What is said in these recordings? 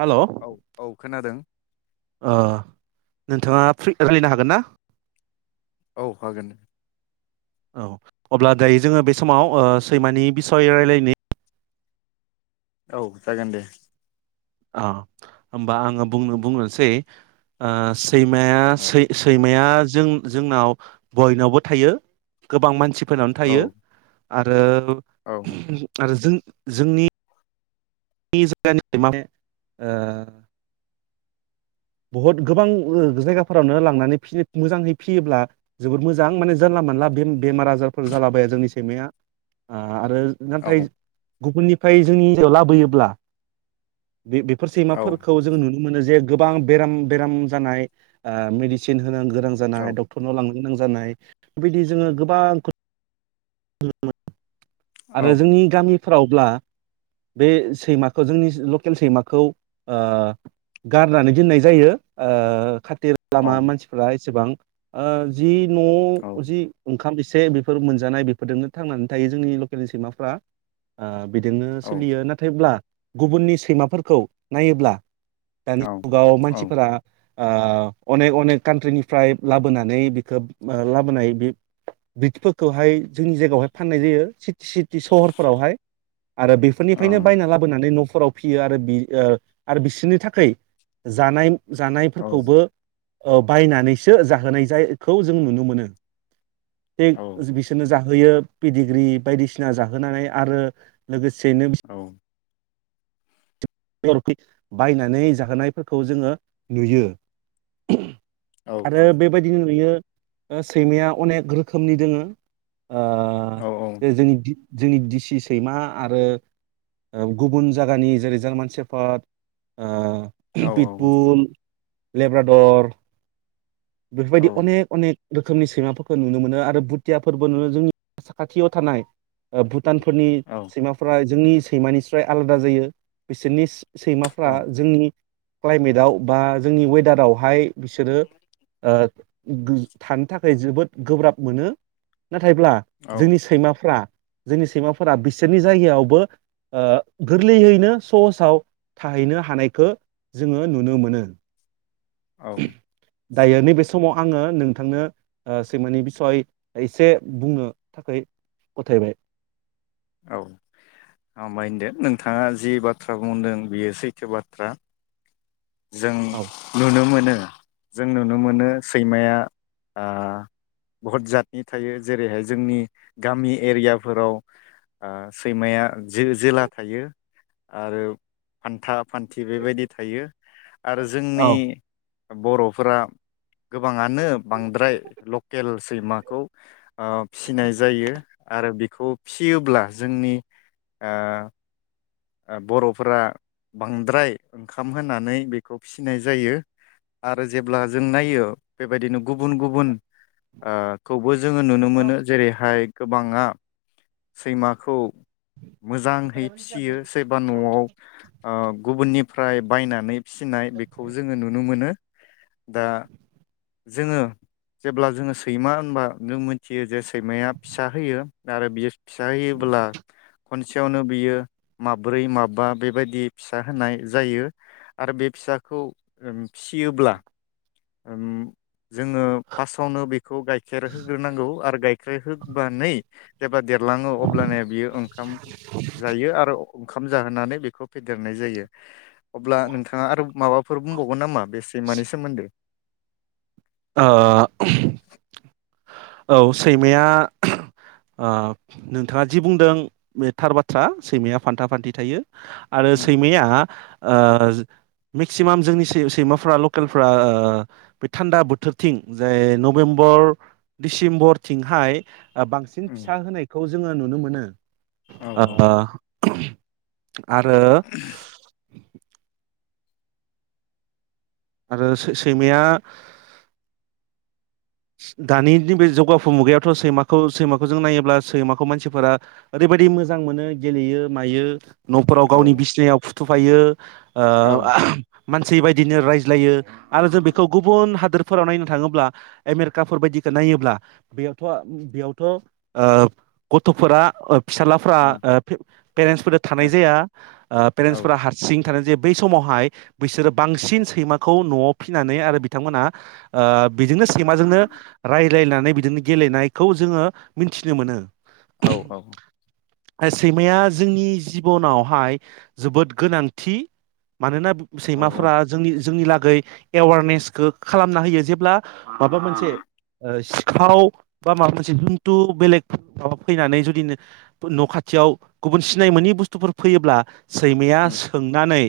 हेल' औ औ खोनादों। ओ नोंथाङा फ्रि रायलायनो हागोन ना? औ हागोन दे। औ अब्ला दायो जोङो बे समाव ओ सैमानि बिसय रायज्लायनायनि। औ जागोन दे। अ होमबा आङो बुंनो बुंनोसै ओ सैमाया औ सै सैमाया जों जोंनाव बयनावबो थायो गोबां मानसि फोरनावनो औ थायो। आरो औ आरो जों जोंनि जोंनि जायगानि मोने ओ बहुत गोबां जायगाफोरावनो लांनानै फि मोजाङै फियोब्ला जोबोद मोजां माने जानला मानला बे बेमार आजारफोर जालाबाया जोंनि सैमाया आरो औ नाथाइ गुबुननिफ्राय जोंनियाव लाबोयोब्ला। बे बेफोर औ सैमाफोरखौ जों नुनो मोनो जे गो गोबां बेराम बेराम जानाय ओ मेदिसिन होनांगौ गो गोनां जानाय औ डक्टरनाव लां गोनां जानाय बेबायदि जोङो गोबां [unintelligible] औ आरो जोंनि गामि फोरावब्ला बे सैमाखौ जोंनि लकेल सैमाखौ ओ गारनानै दोननाय जायो ओ खा थेर औ खालामा मानसिफ्रा एसेबां ओ जि नआव जि ओंखाम से बेफोर मोनजानाय बेफो फोरजोंनो थांनानै थायो जोंनि लकेलनि सैमाफ्रा ओ बिदिनो सोलियो नाथायब्ला गुबुननि सैमाफोरखौ नायोब्ला दानि जुगाव मानसिफोरा ओ अनेक अनेक कान्ट्रिनिफ्राय लाबोनानै बिख लाबोनाय बे ब्रिटसफोरखौहाय जोंनि जायगायावहाय फाननाय जायो। सिटि सहरफोरावहाय आरो बेफोरनिफ्रायनो बायना लाबोनानै नफो फोराव फियो आरो बि आरो बिसोरनि थाखाय जानाय। जानायफोरखौबो ओ बायनानैसो जाहोनाय जायखौ जों नुनो मोनो। बे औ जाहोयो पिडिग्रि बायदिसिना जाहोनानै आरो लोगोसे एसेनो बरफि बायनानै जाहोनायफोरखौ जोङो नुयो। आरो बेबायदिनो नुयो सैमाया अनेक रोखोमनि दोङो ओ बे जोंनि जोंनि दिसि सैमा आरो गुबुन जायगानि जेरै जारमान सेफट ओ पिपुल लेब्राडर बेफोरबायदि अनेक अनेक रोखोमनि सैमाफोरखौ नुनो मोनो आरो भुथिया फोरबो नुयो जोंनि साखाथियाव थानाय भुटानफोरनि सैमाफोरा जोंनि सैमानिसाय आलादा जायो बिसोरनि सैमाफ्रा जोंनि क्लाइमेटआव बा जोंनि वेदारावहाय बिसोरो ओ थानो थाखाय जोबोद गोब्राब मोनो नाथायब्ला जोंनि सैमाफ्रा जोंनि सैमाफोरा बिसोरनि जायगायावबो ओ गोरलैयैनो सहसाव थाहैनो हानायखो जोङो नुनो मोनो। औ। दायो नैबे समाव आङो नोंथांनो सेैमानि बिसय एसे बुंनो थाखै गथायबाय। औ हामबाय होनदो नोंथाङा जि बाथ्रा बुंदों बियो सैथो बाथ्रा जों औ नुनो मोनो जों नुनो मोनो सैमाया ओ बहुत जातनि थायो जेरैहाय जोंनि गामि एरियाफोराव ओ सैमाया जो जोला थायो आरो फान्था फान्थि बेबायदि थायो आरो जोंनि औ बर'फोरा गोबाङानो बांद्राय लकेल सैमाखौ ओ फिनाय जायो आरो खौ फिसियोब्ला जोंनि ओ बर'फोरा बांद्राय ओंखाम होनानै बेखौ फिनाय जायो आरो जेब्ला जों नायो बेबायदिनो गुबुन गुबुन ओ खौबो जोङो नुनो मोनो जेरैहाय गोबाङा सैमाखौ मोजांहै फिसियो सोरबा न'आव ओ गुबुननि ओमफ्राय बायनानै फिसिनाय बेखौ जोङो नुनो मोनो दा। जोङो जेब्ला जोङो सैमा होनबा जों मोनथियो जे सैमाया फिसा होयो आरो बियो फिसा होयोब्ला खनसेयावनो बियो माब्रै माबबा बेबायदि फिसा होनाय जायो आरो बे फिसाखौ फियोब्ला ओम। जोङो फार्स्टआवनो बेखौ गाइखेर होग्रोनांगौ आरो गाइखेर होबानै ब्ला देरलाङो अब्लानो बियो ओंखाम जायो आरो ओंखाम जाहोनानै बेखौ फेदेरनाय जायो अब्ला नोंथाङा आरो माबाफोर बुंबावगोन नामा बेसे मानि सोमोन्दो ओ। औ सैमाया ओ नोंथाङा जि बुंदों बे थार बाथ्रा सैमाया फान्था फान्थि थायो आरो उम सैमाया ओ मेक्सिमाम जोंनि सैमाफ्रा लकेलफ्रा ओ बे थान्दा बोथोरथिं जाय नभेम्बर डिसेम्बरथिंहाय बांसिन फिसा होनायखौ जोङो नुनो मोनो औ नो। आ। आरो आरो सै सैमाया दानि बे जौगाफु मुगायावथ सैमाखौ सैमाखौ जों नायोब्ला सैमाखौ मानसिफोरा ओरैबायदि मोजां मोनो गेलेयो मायो न'फोराव औ गावनि ओ बिसिनायाव फुथुब फायो। ओ मानसै बाय बिदिनो रायज्लायो आरो जों बेखौ गुबुन हादोरफोराव नायनो थाङोब्ला आमेरिकाफोर बदिखौ नायोब्ला बेयावथ बेयावथ ओ गथ'फोरा फिसालाफोरा औ पेरेन्टसफोरजों थानाय जाया पेरेन्टसफोरा हारसिं थानाय जायो बै समावहाय बैसोरो बांसिन सैमाखौ न'आव फिसिनानै आरो बिथांमोना बिदिनो सैमाजोंनो रायलायनानै बिदिनो गेलेनायखौ जोङो मिथिनो मोनो। औ औ। सैमाया जोंनि जिबनावहाय जोबोद गोनांथि मानोना औ औ सैमाफोरा जोंनि जोंनि ला एवारनेसखौ खालामना होयो जेब्ला माबा मोनसे सिखाव बा माबा मोनसे जुनथु बेलेग माबा फैनानै जुदि न' खाथियाव गुबुन सिनाय मोनि बुस्थुफोर फैयोब्ला सैमाया उम सोंनानै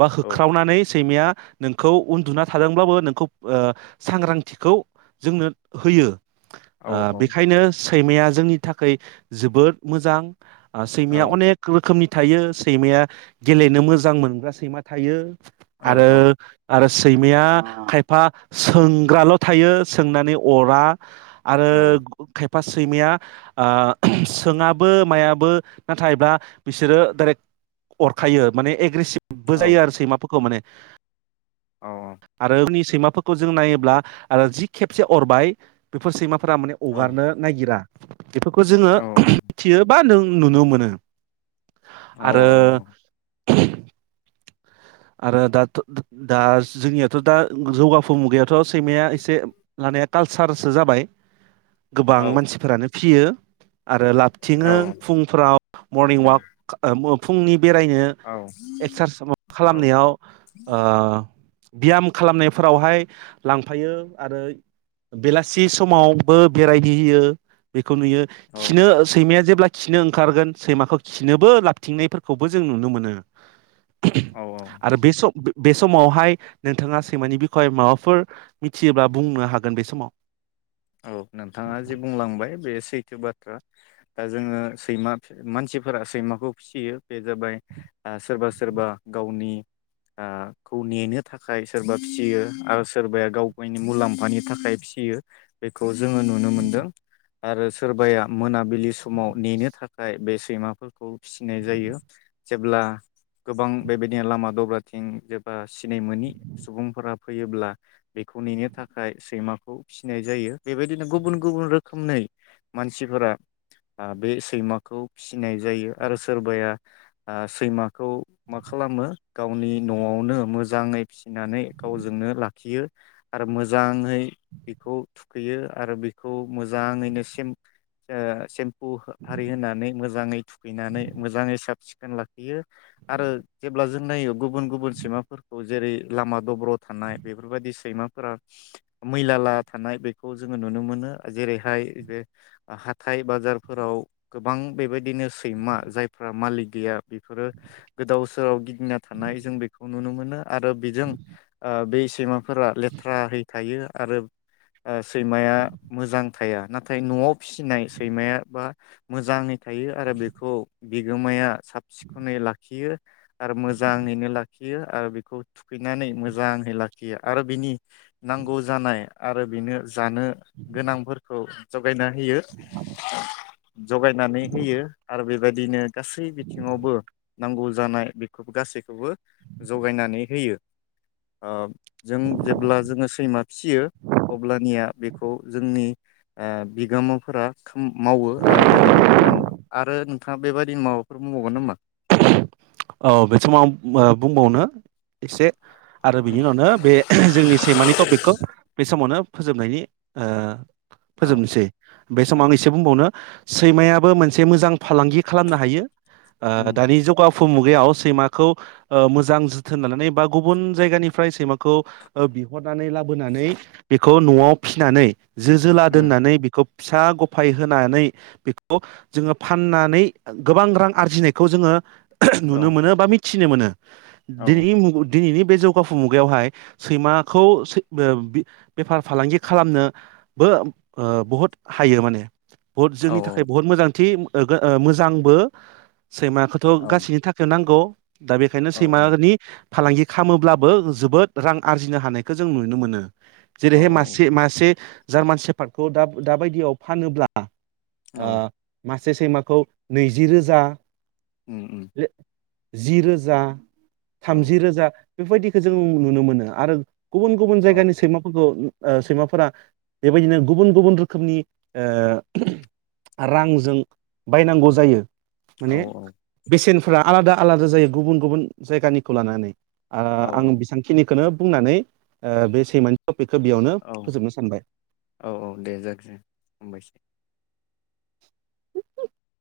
बा औ होख्रावनानै सैमाया नोंखौ उन्दुना थादोंब्लाबो नोंखौ ओ सांग्रां थिखौ जोंनो होयो औ ओ बेखायनो सैमाया जोंनि थाखै जोबोद मोजां ओ औ सैमाया अनेक रोखोमनि थायो सैमाया गेलेनो मोजां मोनग्रा सैमा थायो औ आरो आरो सैमाया खायफा सोंग्राल थायो सोंनानै अरा आरो औ खायफा बा सैमाया सोङाबो मायाबो नाथायबा बिसोरो डाइरेक्ट अरखायो माने एग्रेसिभ बोजायो आरो सैमाफोरखौ माने औ आरोनि सैमाफोरखौ जों नायोब्ला आरो जि खेबसे अरबाय बेफोर सैमाफोरा फोरा माने अगारनो नायगिरा बेफोरखौ जोङो औ मिथियो बा नों नुनो मोनो आरो आरो दाथ दा जोंनियाथ दा जौगाफु मुगायावथ सैमाया एसे लानाया कालसारसो जाबाय गोबां मानसिफोरानो फ्रियो आरो लाबथिङो फुंफ्राव मरनिं ववाक फुंनि बेरायनो एक्सारस खालामनायाव ओ ब्याम खालामनायफोरावहाय लांफायो आरो बेलासि समावबो बेरायबिहैयो नुयो औ खिनो सैमाया जेबो ब्ला खिनो ओंखारगोन सैमाखौ खिनोबो लाबथिंनायफोरखौबो जों नुनो मोनो औ आरो बे सम बे समावहाय नोंथाङा सैमानि बिखय माबाफोर मिथियोब्ला बुंनो हागोन बे समाव औ नोंथाङा जि बुंलांबाय बे सैथो बाथ्रा दा जोङो सैमा मानसिफोरा सैमाखौ फिसियो बे जाबाय सोरबा सोरबा गावनिखौ नेनो थाखाय सोरबा फिसियो आरो सोरबाया गाव गावनि मुलाम्फानि थाखाय फिसियो बेखौज जोङो नुनो मोनदों। आरो सोरबाया मोनाबिलि समाव नेनो थाखाय बे सैमाफोरखौ फिसिनाय जायो। जेब्ला गोबां बेबायदिनो लामा दब्रा थिं जेबा सिनाय मोनोनि सुबुंफोरा फैयोब्ला बेखौ नेनो थाखाय सैमाखौ फिनाय जायो बेबायदिनो गुबुन गुबुन रोखोमै मानसिफोरा आ बे सैमाखौ फिसिनाय जायो आरो सोरबाया सैमाखौ मा खालामो गावनि नआवनो मोजाङै फिसिनानै गावजोंनो लाखियो आरो मोजाङै बेखौ थुखैयो आरो बेखौ मोजाङैनो सेम ओ सेम खौ हारि होननानै मोज मोजाङै थुखैनानै मोजाङै साब सिखोन लाखैयो आरो जेब्ला जों नायो गुबुन गुबुन सैमाफोरखौ जेरै लामा दब्रयाव थानाय बेफोरबायदि सैमाफोरा मैला ला थानाय बेखौ जोङो नुनो मोनो जेरैहाय बे हाथाइ बाजारफोराव गोबां बेबायदिनो सैमा जायफ्रा मालिक गैया बेफोरो गोदाव सोराव गिदिंना थानाय जों बेखौ नुनो मोनो आरो बेजों ओ बे सैमाफोरा लेथ्रााहै थायो आरो ओ सैमाया मोजां थाया नाथाय नआव फिसिनाय सैमायाबा मोजाङै थायो आरो बेखौ बिगोमाया साब सिखोनै लाखियो आरो मोजाङैनो लाखियो आरो बेखौ थुखैनानै मोजाङै लाखियो आरो बिनि नांगौ जानाय आरो बेनो जानो गोनांफोरखौ [unintelligible] होयो जगायनानै होयो आरो बेबायदिनो गासै बिथिङावबो नांगौ जानाय बेखौ गासैखौबो जगायनानै होयो ओ जों जेब्ला जोङो सैमा फिसियो। अब्लानिया बेखौ जोंनि ओ बिगोमाफोरा उम मावो आरो बेबायदि खालामो आरो नोंथाङा बेबायदिनो माबाफोर बुंबावगोन नामा? औ बे समाव ओब ओ बुंबावनो इसे आरो बिनि उनावनो बे जोंनि सैमानि टपिकखौ बे समावनो फोजोबनायनि ओ औ फोजोबनोसै बे समाव औ आं इसे बुंबावनो। सैमायाबो मोनसे मोजां फालांगि खालामनो हायो। ओ उम दानि जौगाफु फु मुगायाव सैमाखौ ओ मोजां जोथोन लानानै बा गुबुन जायगानिफ्राय सैमाखौ ओ बिहरनानै लाबोनानै बेखौ नआव फिनानै जो जोला उम दोननानै बेखौ फिसा गफाय होनानै बेखौ जोङो फाननानै गोबां रां आरजिनायखौ जोङो औ नुनो मोनो बा मिथ थिनो मोनो। औ दिनैनि मुग दिनैनिब बे जौगाफु मुगायावहाय सैमाखौ सै बो बि बेफार फालांगि खालामनोबो ओ बुहुद हायो माने बहुत औ जोंनि थाखाय बहुत मोजांथि। ओ गो ओ मोजांबो सैमा औ गासैनि थाखाय नांगौ। दा बेखायनो औ सैमागोनि फालांगि खामोब्लाबो जोबोद रां आरजिनो हानायखौ जों नुनो मोनो। औ जेरैहाय मासे औ मासे जार्मान सेपार्टखौ दा-दाबायदियाव फानोब्ला औ ओ मास से सैमाखौ नैजि रोजा उम उम। जि रोजा। औ थामजि रोजा। बेफोरबायदिखो जों नुनो मोनो आरो गुबुन गुबुन जायगानि सैमाफोरखौ नु ओ सैमाफोरा बेबायदिनो गुबुन गुबुन रोखोमनि [unintelligible] ओ रांजों बायनांगौ जायो। औ औ। सेनफ्रा आलादा आलादा जायो गुबुन गुबुन जायगानिखौ लानानै। आ औ आं बेसांखिनिखोनो बुंनानै ओ बे सैमानि तप औ औ औ दे जागोन हामबायसै।